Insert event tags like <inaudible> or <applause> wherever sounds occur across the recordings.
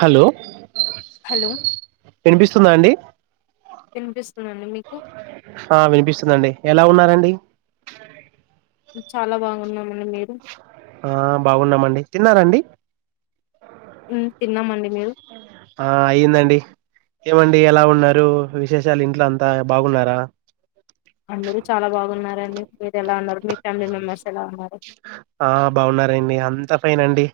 Hello hello వినిపిస్తుందా అండి వినిపిస్తుందండి మీకు ఆ వినిపిస్తుందండి ఎలా ఉన్నారు అండి చాలా బాగున్నాం ఆ బాగున్నామండి తిన్నారా అండి హ్మ్ తిన్నామండి మీరు ఆ అయిందండీ ఏమండి ఎలా ఉన్నారు విశేషాలు ఇంట్లో అంతా బాగున్నారా అందరూ చాలా బాగున్నారండి మీరు ఎలా ఉన్నారు మీ ఫ్యామిలీ మెంబర్స్ ఎలా ఉన్నారు ఆ బాగున్నారండి అంత ఫైనండి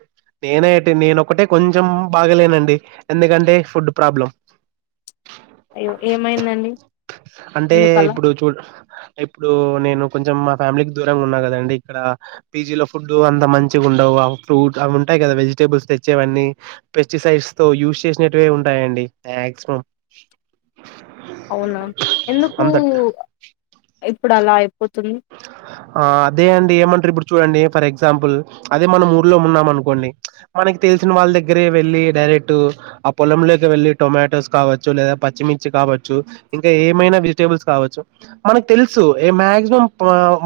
నేనేటి నేనొక్కటే కొంచెం బాగలేనండి ఎందుకంటే ఫుడ్ ప్రాబ్లం అయ్యో ఏమైందండి అంటే ఎందుకలా ఇప్పుడు చూ ఇప్పుడు నేను కొంచెం మా ఫ్యామిలీకి దూరంగా ఉన్నా కదండి ఇక్కడ పీజీ లో ఫుడ్ అంత మంచిగా ఉండవు ఫ్రూట్ అవి ఉంటాయి కదా వెజిటబుల్స్ తెచ్చేవన్నీ పెస్టిసైడ్స్ తో యూజ్ చేసినట్వే ఉంటాయండి మాక్సిమం అవునా ఎందుకు అంత ఇప్పుడు అలా అయిపో ఆ అదే అండి ఏమంటరు ఇప్పుడు చూడండి ఫర్ ఎగ్జాంపుల్ అదే మనం ఊర్లో ఉన్నాం అనుకోండి మనకి తెలిసిన వాళ్ళ దగ్గరే వెళ్ళి డైరెక్ట్ ఆ పొలంలోకి వెళ్ళి టొమాటోస్ కావచ్చు లేదా పచ్చిమిర్చి కావచ్చు ఇంకా ఏమైనా వెజిటేబుల్స్ కా కావచ్చు మనకు తెలుసు ఏ మాక్సిమం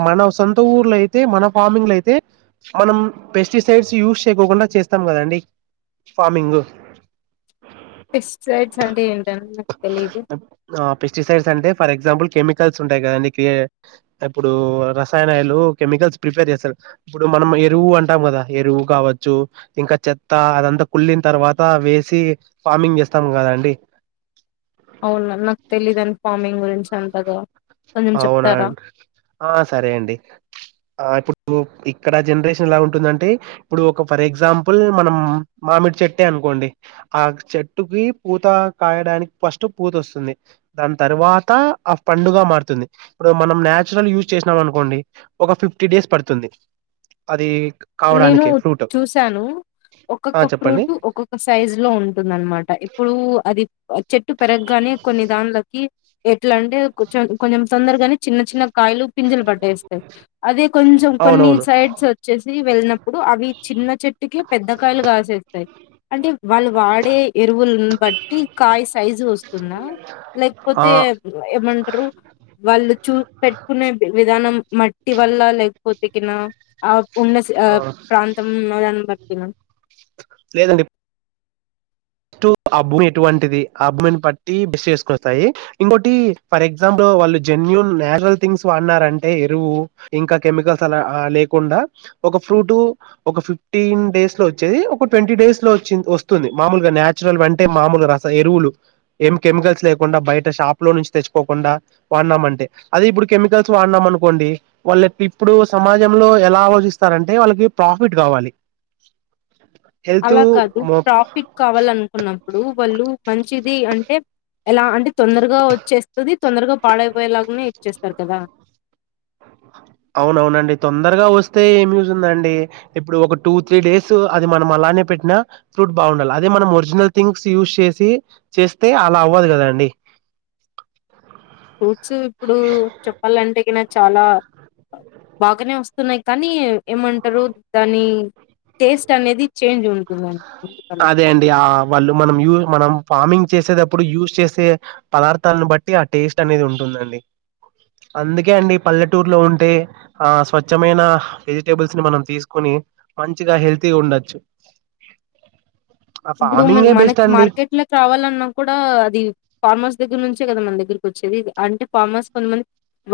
మన సొంత ఊర్లో అయితే మన ఫార్మింగ్ లో అయితే మనం పెస్టిసైడ్స్ యూజ్ చేయ కుండా చేస్తాం కదండి ఫార్మింగు పెస్టిసైడ్స్ అంటే ఏంటండి నాకు తెలీదు ఆ! పెస్టిసైడ్స్ అంటే ఫర్ ఎగ్జాంపుల్ కెమికల్స్ ఉంటయి కదండి కే ఇప్పుడు రసాయనాలు కెమికల్స్ ప్రిపేర్ చేస్తారు ఇప్పుడు మనం ఎరువు అంటాం కదా ఎరువు కావ చ్చు ఇంకా చెత్త అదంతా కుళ్లిన తర్వాత వేసి ఫార్మింగ్ చేస్తాం కదండి అవునా నాకు తెలీదండి ఫార్మింగ్ గురించి అంతగా కొంచెం అవునా చెప్తారా ఆ సరే అండి ఆ ఇప్పు ఇక్కడ జనరేషన్ ఎలా ఉంటుందంటే ఇప్పుడు ఒక ఫర్ ఎగ్జాంపుల్ మనం మామిడి చెట్టే అ అనుకోండి ఆ చెట్టుకి పూత కాయడానికి ఫస్ట్ పూత వస్తుంది దాని తర్వాత త ఆ పడుగగా మారుత ఇప్పుడు మనం నచురల్ యూజ్ చేసినాం అనుకోండి ఒక ఫిఫ్టీ డేస్ పడుతుంది అది నేను కావడానికి ఫ్రూట్ చూసాను ఆ ఒక్కొక్క చెప్పండి ఫ్రూట్ ఒక్కొక్క సైజ్ లో ఉంటుందనమాట ఇప్పుడు అది చెట్టు పెరగగానే కొన్ని దాన్లకి ఎట్లా అంటే కొంచెం కొంచెం తొందర కాని చిన్న చిన్న కాయలు పింజలు పట్టేస్తాయి అదే కొంచెం కొన్ని అవునవును సైడ్స్ వచ్చే వెళ్ళినప్పుడు అవి చిన్న చెట్టుకి పెద్దకాయలు కాసేస్తాయి అంటే వాళ్ళు వాడే ఎరువుని బట్టి కాయ సైజు వస్తుంద ఆ లేకపోతే ఏమంటారు వాళ్ళు చూ పెట్టుకునే విధానం మట్టి వల్ల లేకపోతే కిన ఆ ఉన్నస్ ఆ ప్రాంతం నదాన వటిన లేదండి అబ్బ ఎటువంటిది అబ్ని బట్టి బెస్ చేసుకొస్తాయి ఇంకోటి ఫర్ ఎగ్జాంపుల్ వాళ్ళు జెన్యుూన్ నాచురల్ థింగ్స్ వాన్నారంటే ఎరువు ఇంకా కెమికల్స్ అలా లేకుండా ఒక ఫ్రూట్ ఒక ఫిఫ్టీన్ డేస్ లో వచ్చేది ఒక ట్వంటీ డేస్ లో వచ్చి వస్తుంది మామూలుగాచు నాంట మాలు రస ఎరువులు ఏం కెమికల్స్ లేకుండా బయట షాప్ లో నుంచి తెచ్చుకోకుండా వాడిన్నా అంటే అదే ఇప్పుడు కెమికల్స్ వాడినాం అనుకోండి వాళ్ళు ఇప్పుడు సమాజంలో ఎలా ఆలోచిస్తార అంటే వాళ్ళకి ప్రాఫిట్ కావాలి <unintelligible> హెల్త్ అలా కాదు ట్రాఫిక్ కావాలను ఉన్నప్పుడు వాళ్ళు మంచిది అంటే ఎలా అంటే తొందరగా వచ్చేస్తుది తొందరగా పాడైపోయేలాగానే ఇచ్చేస్తారు కదా అవునవునండి తొందర వస్తే ఏం యూజందండి ఇప్పుడు ఒక టూ త్రీ డేస్ అది మనం అలానే పెట్టినా ఫ్రూట్ బాగుండాలి అదే మనం ఒరిజినల్ థింగ్స్ యూజ్ చేసి చేస్తే అలా అవ్వదు కదా అండి ఫ్రూట్స్ ఇప్పుడు చెప్పాలంటే ఇ నా చాలా బాగానే వస్తున్నాయి కానీ ఏమంటారు దాని టేస్ట్ అనేది చేంజ్ ఉంటున్నాను అదే అండి ఆ వాళ్ళు మనం యూ మనం ఫార్మింగ్ చేసేటప్పుడు యూస్ చేసే పదార్థాలను బట్టి ఆ టేస్ట్ అనేది ఉంటుందండి అందుకే అండి పల్లెటూరులో ఉంటే ఆ స్వచ్ఛమైన వెజిటేబుల్స్ ని మనం తీసుకుని మంచిగా హెల్తీగా ఉండొచ్చు <unintelligible> ఆ ఇప్పుడు ఫార్మింగే బెస్ట్ మనకి అండి. మార్కెట్ లోకి రావాలన్నా కూడా అది ఫార్మర్స్ దగ్గర నుంచి కదా మన దగ్గకి వచ్చేది అంటే ఫామ్ హౌస్ కొంతమంది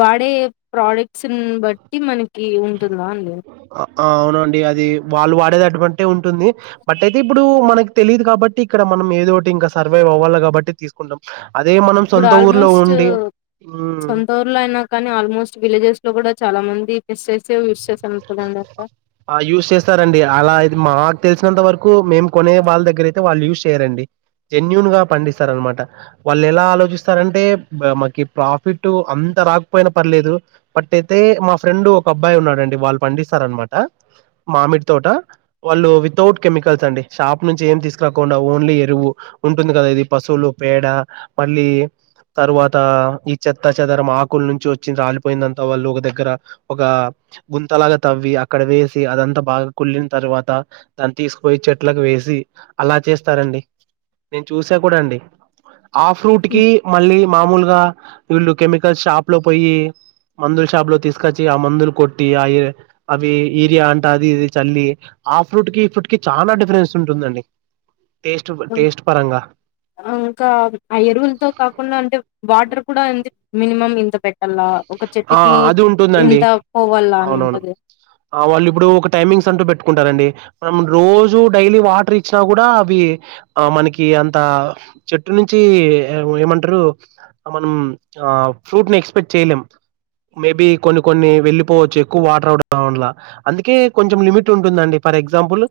వాడే ప్రోడక్ట్స్ బట్టి మనకి ఉంటుందా అండి అవునండి అది వాళ్ళు వాడేది అటువంటి ఉంటుంది బట్ అయితే ఇప్పుడు మనకి తెలీదు కాబట్టి ఇక్కడ మనం ఏదో ఒకటి ఇంకా సర్వై అవ్వాలి కాబట్టి తీసుకు కుంట ఇప్పుడు ఆల్మోస్ట్ హ్మ్. సొంత ఊరు లో అయినా కానీ ఆల్మోస్ట్ విలేజెస్ లో కూడా చాలా మంది మిస్ చేసే యూస్ చేస్త ఆ యూస్ చేస్తారండి అలాది మా ఆకు తెలు వచ్చినంత వరకు మేము కొనే వాళ్ళ దగ్గర అతే వాళ్ళు యూజ్ చేయరండి జెన్యుూన్ గా పండిస్తార అనమాట వాళ్ళు ఎలా ఆలోచిస్తారంటే మాకి ప్రాఫిట్ అ రాకపోయిన పర్లేదు పట్ అయితే మా ఫ్రెండ్ ఒక అబ్బాయి ఉన్నాడండి వాళ్ళు పండిస్తారనమాట మామిడి తోట వాళ్ళు వితౌట్ కెమికల్స్ అండి షాప్ నుంచి ఏం తీసుకు కాకుండా ఓన్లీ ఎరువు ఉంటుంది కదా ఇది పశువులు పేడ పల్లి తరువాత ఈ చెత్త చెదరం ఆకుల నుంచి వచ్చింది రాలిపోయిందంతా వాళ్ళు ఒక దగ్గర ఒక గు త్తలాగా తవ్వి అక్కడ వేసి అదంతా బాగా కుళ్లిన తర్వాత దాన్ని తీసుపోయి చెట్లకు వేసి అలా చేస్తారండి నేను చూసా కూడా అండి ఆఫ్ రూట్ హ్మ్. కి మళ్ళీ మామూలుగా వీళ్ళు కెమికల్ షాప్ లో పోయి మందులు షాప్ లో తీసుకొచ్చి ఆ మందులు కొట్టి ఆ అవి ఈరియా అంట అది ఇది చల్లి ఆ ఫ్రూట్ కి ఈ ఫ్రూట్ కి చాలా డిఫరెన్స్ ఉంటుందండి టేస్ట్ టేస్ట్ పరంగా ఇంకా అయరువులతో కాకుండా అంటే వాటర్ కూడ ఏంది మినిమం ఇంత పెట్టాల ఆ అది ఉంటుందండి పోవల్ల అని అవునవును ఉంటది ఆ వాళ్ళు ఇప్పుడు ఒక టైమింగ్స్ అంటూ పెట్టుకుంటారండి మనం రోజూ డైలీ వాటర్ ఇచ్చిన కూడా అవి ఆ మనకి అంత చెట్టు నుంచి ఏమంటారు మనం ఆ ఫ్రూట్ ని ఎక్స్పెక్ట్ చేయలేం మేబి కొన్ని కొన్ని వెళ్లిపోవచ్చు ఎక్కువ వాటర్ అవల అందుకే కొంచెం లిమిట్ ఉంటుందండి ఫర్ ఎగ్జాంపుల్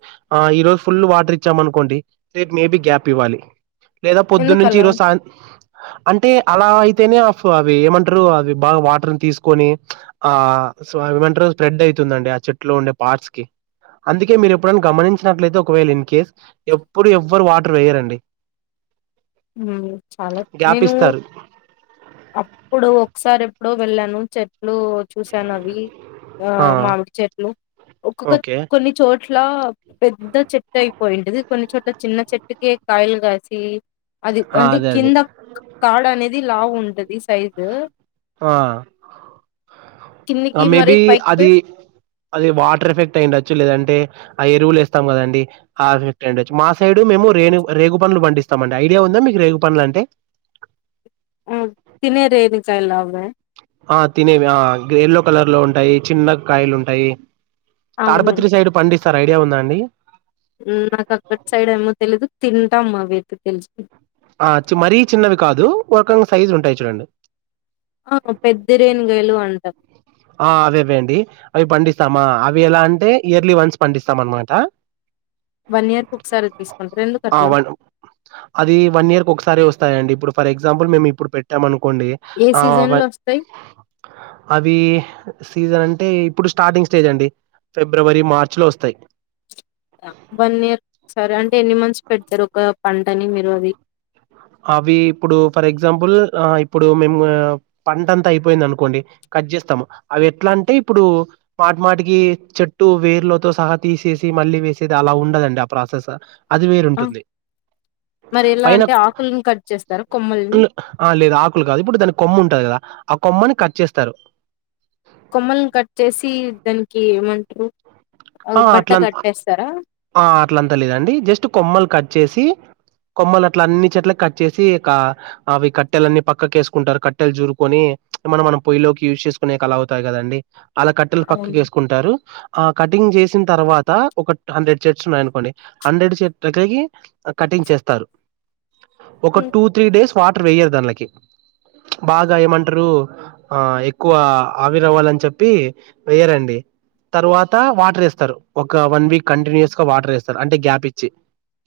ఈ రోజు ఫుల్ వాటర్ ఇచ్చామ అనుకోండి రేట్ మేబి గ్యాప్ ఇవ్వాలి లేదా పొద్దున్న నుంచి ఎందుకలా ఈరోజు సాయ అంటే అలా అయి <unintelligible> అవి ఏమంటారు అవి బాగా వాటర్ తీసుకొని ఆ ఏమంటరూ స్ప్రెడ్ అవుతుందండి ఆ చెట్టులో ఉండే పార్ట్స్ కి అందుకే మీరు ఎప్పుడైనా గమనించినట్లయితే ఒకవేళ ఇన్ కేస్ ఎప్పుడు ఎవ్వరు వాటర్ వేయరండి చాలా గ్యాప్ నేను ఇస్తారు. అప్పుడు ఒకసారి ఎప్పుడో వెళ్ళాను చెట్లు చూసాను అవి ఆ మామిడి చెట్లు ఒక్కొక్క ఓకే. కొన్ని చోట్ల పెద్ద చెట్టు అయిపో పోయింటిది కొన్ని చోట్ల చిన్న చెట్టుక కాయలు కాసి అది ఆ! అంటే అదే అదే. కింద కాడ్ అనేది లా ఉంటది సైజు ఆ కిందికి మరి మేబి పైకి అది పోయి అది వాటర్ ఎఫెక్ట్ అయిండచ్చు లేదంటే ఆ ఎరువులు వస్తాం కదం హచ్చ మా సైడ్ మేము రే రేగు పనులు పండిస్తామండి ఇద ఉందా మీకు రేగు పనుల అంటే ఆ తినే రదుకాయలా అ ఆ తినేవి ఆ ఎయల్లో కలర్ లో ఉంటాయి చిన్న కాయలు ఉంటాయి అవును తాడపత్రి సైడ్ పండిస్తారు ఐడియా ఉందా అండి నాకు అక్కడి సైడ్ ఏమో తెలీదు తింటాం మా వేతి తెలుసు ఆ మరీ చిన్నవి కాదు ఒకకంగా సైజు ఉంటాయి చూడండి ఆ పెద్ద రేను గయలు అంటారు ఆ అవి ఇవేండి అవి పండిస్తామా అవి ఎలా అంటే ఇయర్లీ వన్స్ పండిస్తాం అనమాట వన్ ఇయర్ కు ఒకసారి తీసుకుంటారు ఎందుకు ఆ అట్లా వన్ అది వన్ ఇయర్ క ఒకసారి వస్తాయండి ఇప్పుడు ఫర్ ఎగ్జాంపుల్ మేము ఇప్పుడు పెట్టామనుకోండి ఏ సీజన్ లో వస్తాయి అవి సీజన్ అంటే ఇప్పుడు స్టార్టింగ్ స్టేజ్ అండి ఫిబ్రవరి మార్చ్ లో వస్తాయి వన్ ఇయర్ సరే అంటే ఎన్ని మంత్స్ పెడతారు ఒక పంటని మీరు అది అవి ఇప్పుడు ఫర్ ఎగ్జాంపుల్ ఇప్పుడు మేము పంట అంతా అయిపోయింది అనుకోండి కట్ చేస్తాము అవి ఎట్లా అంటే ఇప్పుడు మాటి మాటికి చెట్టు వేర్లతో సహా తీసేసి మళ్ళీ వేసేది అలా ఉండదండి ఆ ప్రాసెస్ అది ఆ! వేరుంటుంది మరి ఎలా పైన అంటే ఆకులను కట్ చేస్తారా కొమ్మల్ని ఆ లేదు ఆకులు కాదు ఇప్పుడు దానికి కొమ్ము ఉంటంది కదా ఆ కొమ్మని కట్ చేస్తారు కొమ్మని కట్ చేసి దానికి ఏమంటారు ఆ ఆహ్, బట్ట అట్లంత కట్టేస్తారా ఆ అట్లంతా లేదండి జస్ట్ కొమ్మలు కట్ చేసి కొమ్మలు అట్ల అన్ని చెట్ల కట్ చేసి ఇక అవి కట్టెలు అన్ని పక్కకేసుకుంటారు కట్టెలు చూరుకొని చ్ మనం మనం పొయ్యి లోకి యూజ్ చేసుకునే కలా అవుతాయి కదండి అలా కట్టెలు పక్కకు అవును ఏసుకుంటారు ఆ కట్ కటింగ్ జేసిన్ తర్వాత, ఒక ట్ హండ్రెడ్ చెట్స్ ఉన్నాయి అనుకోండి. హండ్రెడ్ చెట్ దగ్గరికి కటింగ్ చేస్తారు. జేస్తారు. ఒక ఉ టూ త్రీ డేస్ వాటర్ వేయరు దాన్లకి. బాగా ఏమంటరూ, ఆ ఎక్కువ ఆవిరవ్వాలని చెప్పి వేయరండి. తర్వాత వాటర్ ఏస్తరు. ఒక వన్ వీక్ కంటిన్యూస్ గా వాటర్ ఏస్తరు, అంటే గ్యాప్ ఇచ్చి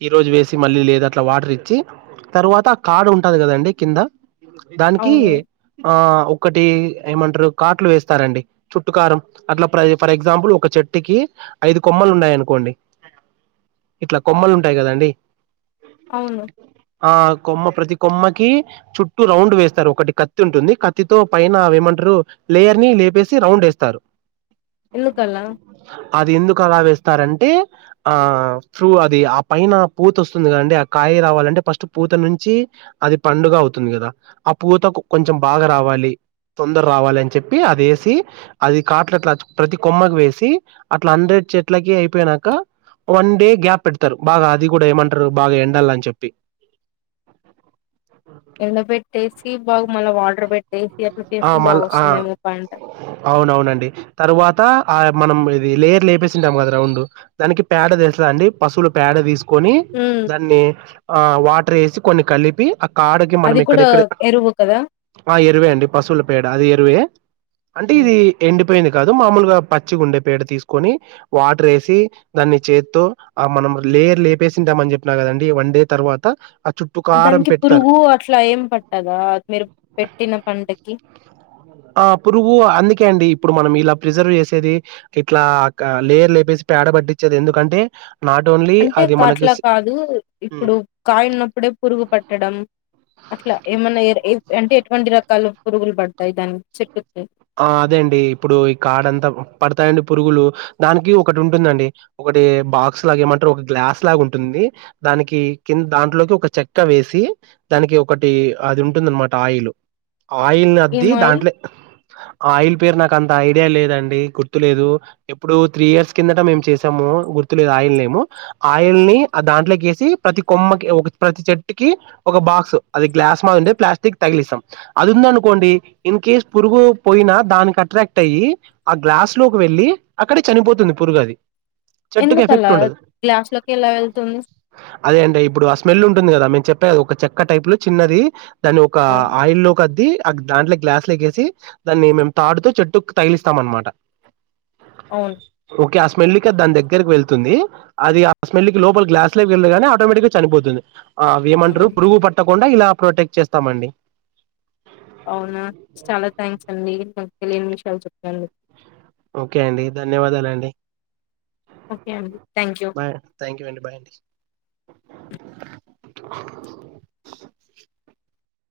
ఈ రోజు వేసి, మళ్లీ లేదు అట్లా వాటర్ ఇచ్చి, తర్వాత కాడు ఉంటది కదండి, కింద దానికి, అవును ఆ ఒక్. ఒకటి ఏమంటరు కాట్లు వేస్తారండి, చుట్టు కారం అట్లా, ప్ర ఫర్ ఎగ్జాంపుల్ ఒక. చెట్టుకి ఐదు కొమ్మలు ఉన్నాయనుకోండి. ఇట్ల కొమ్మలు ఉంటాయి గాదండి, అవును ఆ కొమ్మ ప్రతి కొమ్మకి చుట్టూ రౌండ్ వేస్తరు, ఒకటి కత్తి ఉంటుంది. కత్తితో పైన అవి ఏమంటారు? లేయర్ ని. లేపేసి రౌండ్ ఏస్తారు. ఎందుకలా? అది ఎందుకు అలా వేస్తారన్? ఆ ఫ్రూ, అది ఆ పైన పూత వస్తుంది గాదండి, ఆ కాయ రావాలంటే ఫస్ట్ పూత నుంచి.. అది పండుగ అవుతుంది కదా, ఆ పూతకు కొంచెం బాగా రావాలి. తొందర రావాలని చెప్పి, అదేసి అది కాట్లట్లా ప్రతి కొమ్మకు వేస్. సి. అట్ల హండ్రెడ్ చెట్లకి, అయిపోయినాక. వన్ డే గ్యాప్ పెడతారు. బాగా అది కూడా ఏమంటారు? బాగా ఎండాలని చెప్పి.. ఎండబెట్టేసి. సీబాగు, మళ్లీ వాటర్ పెట్టేసి, అట్ల ఆ చేస్తే మళ్ళ ఆ బాగొస్తుందేమో పంట. అవునవునండి. తరువాత ఆ మనం ఇది లేయర్ లేపేసి ఉంటాం కదా, రౌండ్. దానికి పేడ తెల్సా అండి? పశువులు పేడ తీసుకు. కొని, హ్మ్. దాన్ని ఆ వాటర్ ఏసి, కొన్ని కలిపి అ. కాడకి మనం అది కూడా ఇక్కడిక్కడే. ఎరువు కదా ఆ ఎరువే అండి, పశువుల పేడ. అది ఎరువే అంటే, హ్మ్. ఇది ఎండిపోయినది. గాదు, మామలుగా పచ్చి గుండె పేడ తీసుకొని, వాటర్ ఏసి, దాన్ని చేత్తో ఆ మనం. లేయర్ లేపేసింటామని చెప్పిన గాదండి, వన్ డే తర్వాత.. ఆ చుట్టూ కారం దానికి పెడతారు. పురుగు అట్లా ఏం పట్టదా మీరు పెట్టిన పంటకి ఆ పురుగు, అందుకే అండి. ఇప్పుడు మనం ఇలా ప్రిజర్వ్ చేసేది, ఇట్లా క లేయర్ లేపేసి, పేడ పట్టిచేది ఎందుకంటే.. నాట్ ఓన్లీ అంటే అది మనకి కాట్లా స్ కాదు, హ్మ్. ఇప్పుడు కాయ ఉన్నప్పుడే పురుగు పట్టడం. అట్లా ఏమన్నా. ఏ ఏర్ అంటే ఎటువంటి రకాల పురుగులు పడతాయి దానికి, చెట్టుకి? ఆ అదే అండి. ఇప్పుడు ఈ కాడ అంతా పడతాయండి పురుగులు. దానికి ఒకటి ఉంటుందడి, ఒక. ఒకటి బాక్స్ లాగ ఏమంటరు, ఒక గ్లాస్ లాగ ఉంటుంది. దానికి కింద్, దాంట్లోకి ఒక చెక్క వేసి. దానికి ఒకటి, అది ఉంటుందన్నమాట. ఆయిల్, ఏం ఆయిల్నద్ది ఆయిల్ దాంట్లే. ఆ ఆయిల్ పేరు నాకు అంత ఐడియా లేదండి, గుర్తులేదు. ఎప్పుడో త్రీ ఇయర్స్ కిందట మేము చేసాము. గుర్తులేదు ఆయిల్ నేమ్. ఆ ఆయిల్‌ని ఆ దాంట్లోకి వేసి, ప్రతి కొమ్మకి, ప్రతి చెట్టుకి. ఒక బాక్స్, అది గ్లాస్ మాది ఉండే ప్లాస్టిక్ తగిలిస్తాం. అది ఉందనుకోండి, ఇన్ కేస్ పురుగు. పోయినా దానికి అట్రాక్ట్ అయ్యి, ఆ గ్లాస్‌లోకి వెళ్లి, అక్కడ చనిపోతుంది పురుగు అది. చెట్టుకి ఎఫెక్ట్ ఎందుకలా ఉండదు గ్లాస్‌లోకి ఎలా వెళ్తుంది? అదే అంటే, ఇప్పుడు ఆ స్మెల్ ఉంటుంది కదా, మేం చెప్.. తావ్ ఒక చెక్క టైప్ లో చిన్నది. దాన్ని ఒక్క ఆ! ఆయిల్ లో కద్దీ ఆ దాంట్లో గ్లాస్ల కేసి. దాన్ని మేము తాడుతో చెట్టుకు తగిలిస్తాం అన్నమాట. అవును. కి ఆ స్మెల్‌కి అది దాని దగ్గరకి వెళ్తుంది. అది ఆ స్మెల్‌కి లోపల గ్లాస్‌లోకి వెళ్లగానే ఆటోమేటిక్‌గా చనిపోతుంది. ఆ అవి ఏమంటారు, అవును పురుగు పట్టకుండా ఇలా ప్రొటెక్ట్ చేస్తామండి. అవునా, చాలా థ్యాంక్స్ అండి. నాకు తెలియని విషయాలు చెప్పినందుకు. ఓకే అండి, ధన్యవాదాలండి. ఓకే అండి thank you bye, thank you అండి, బై అండి.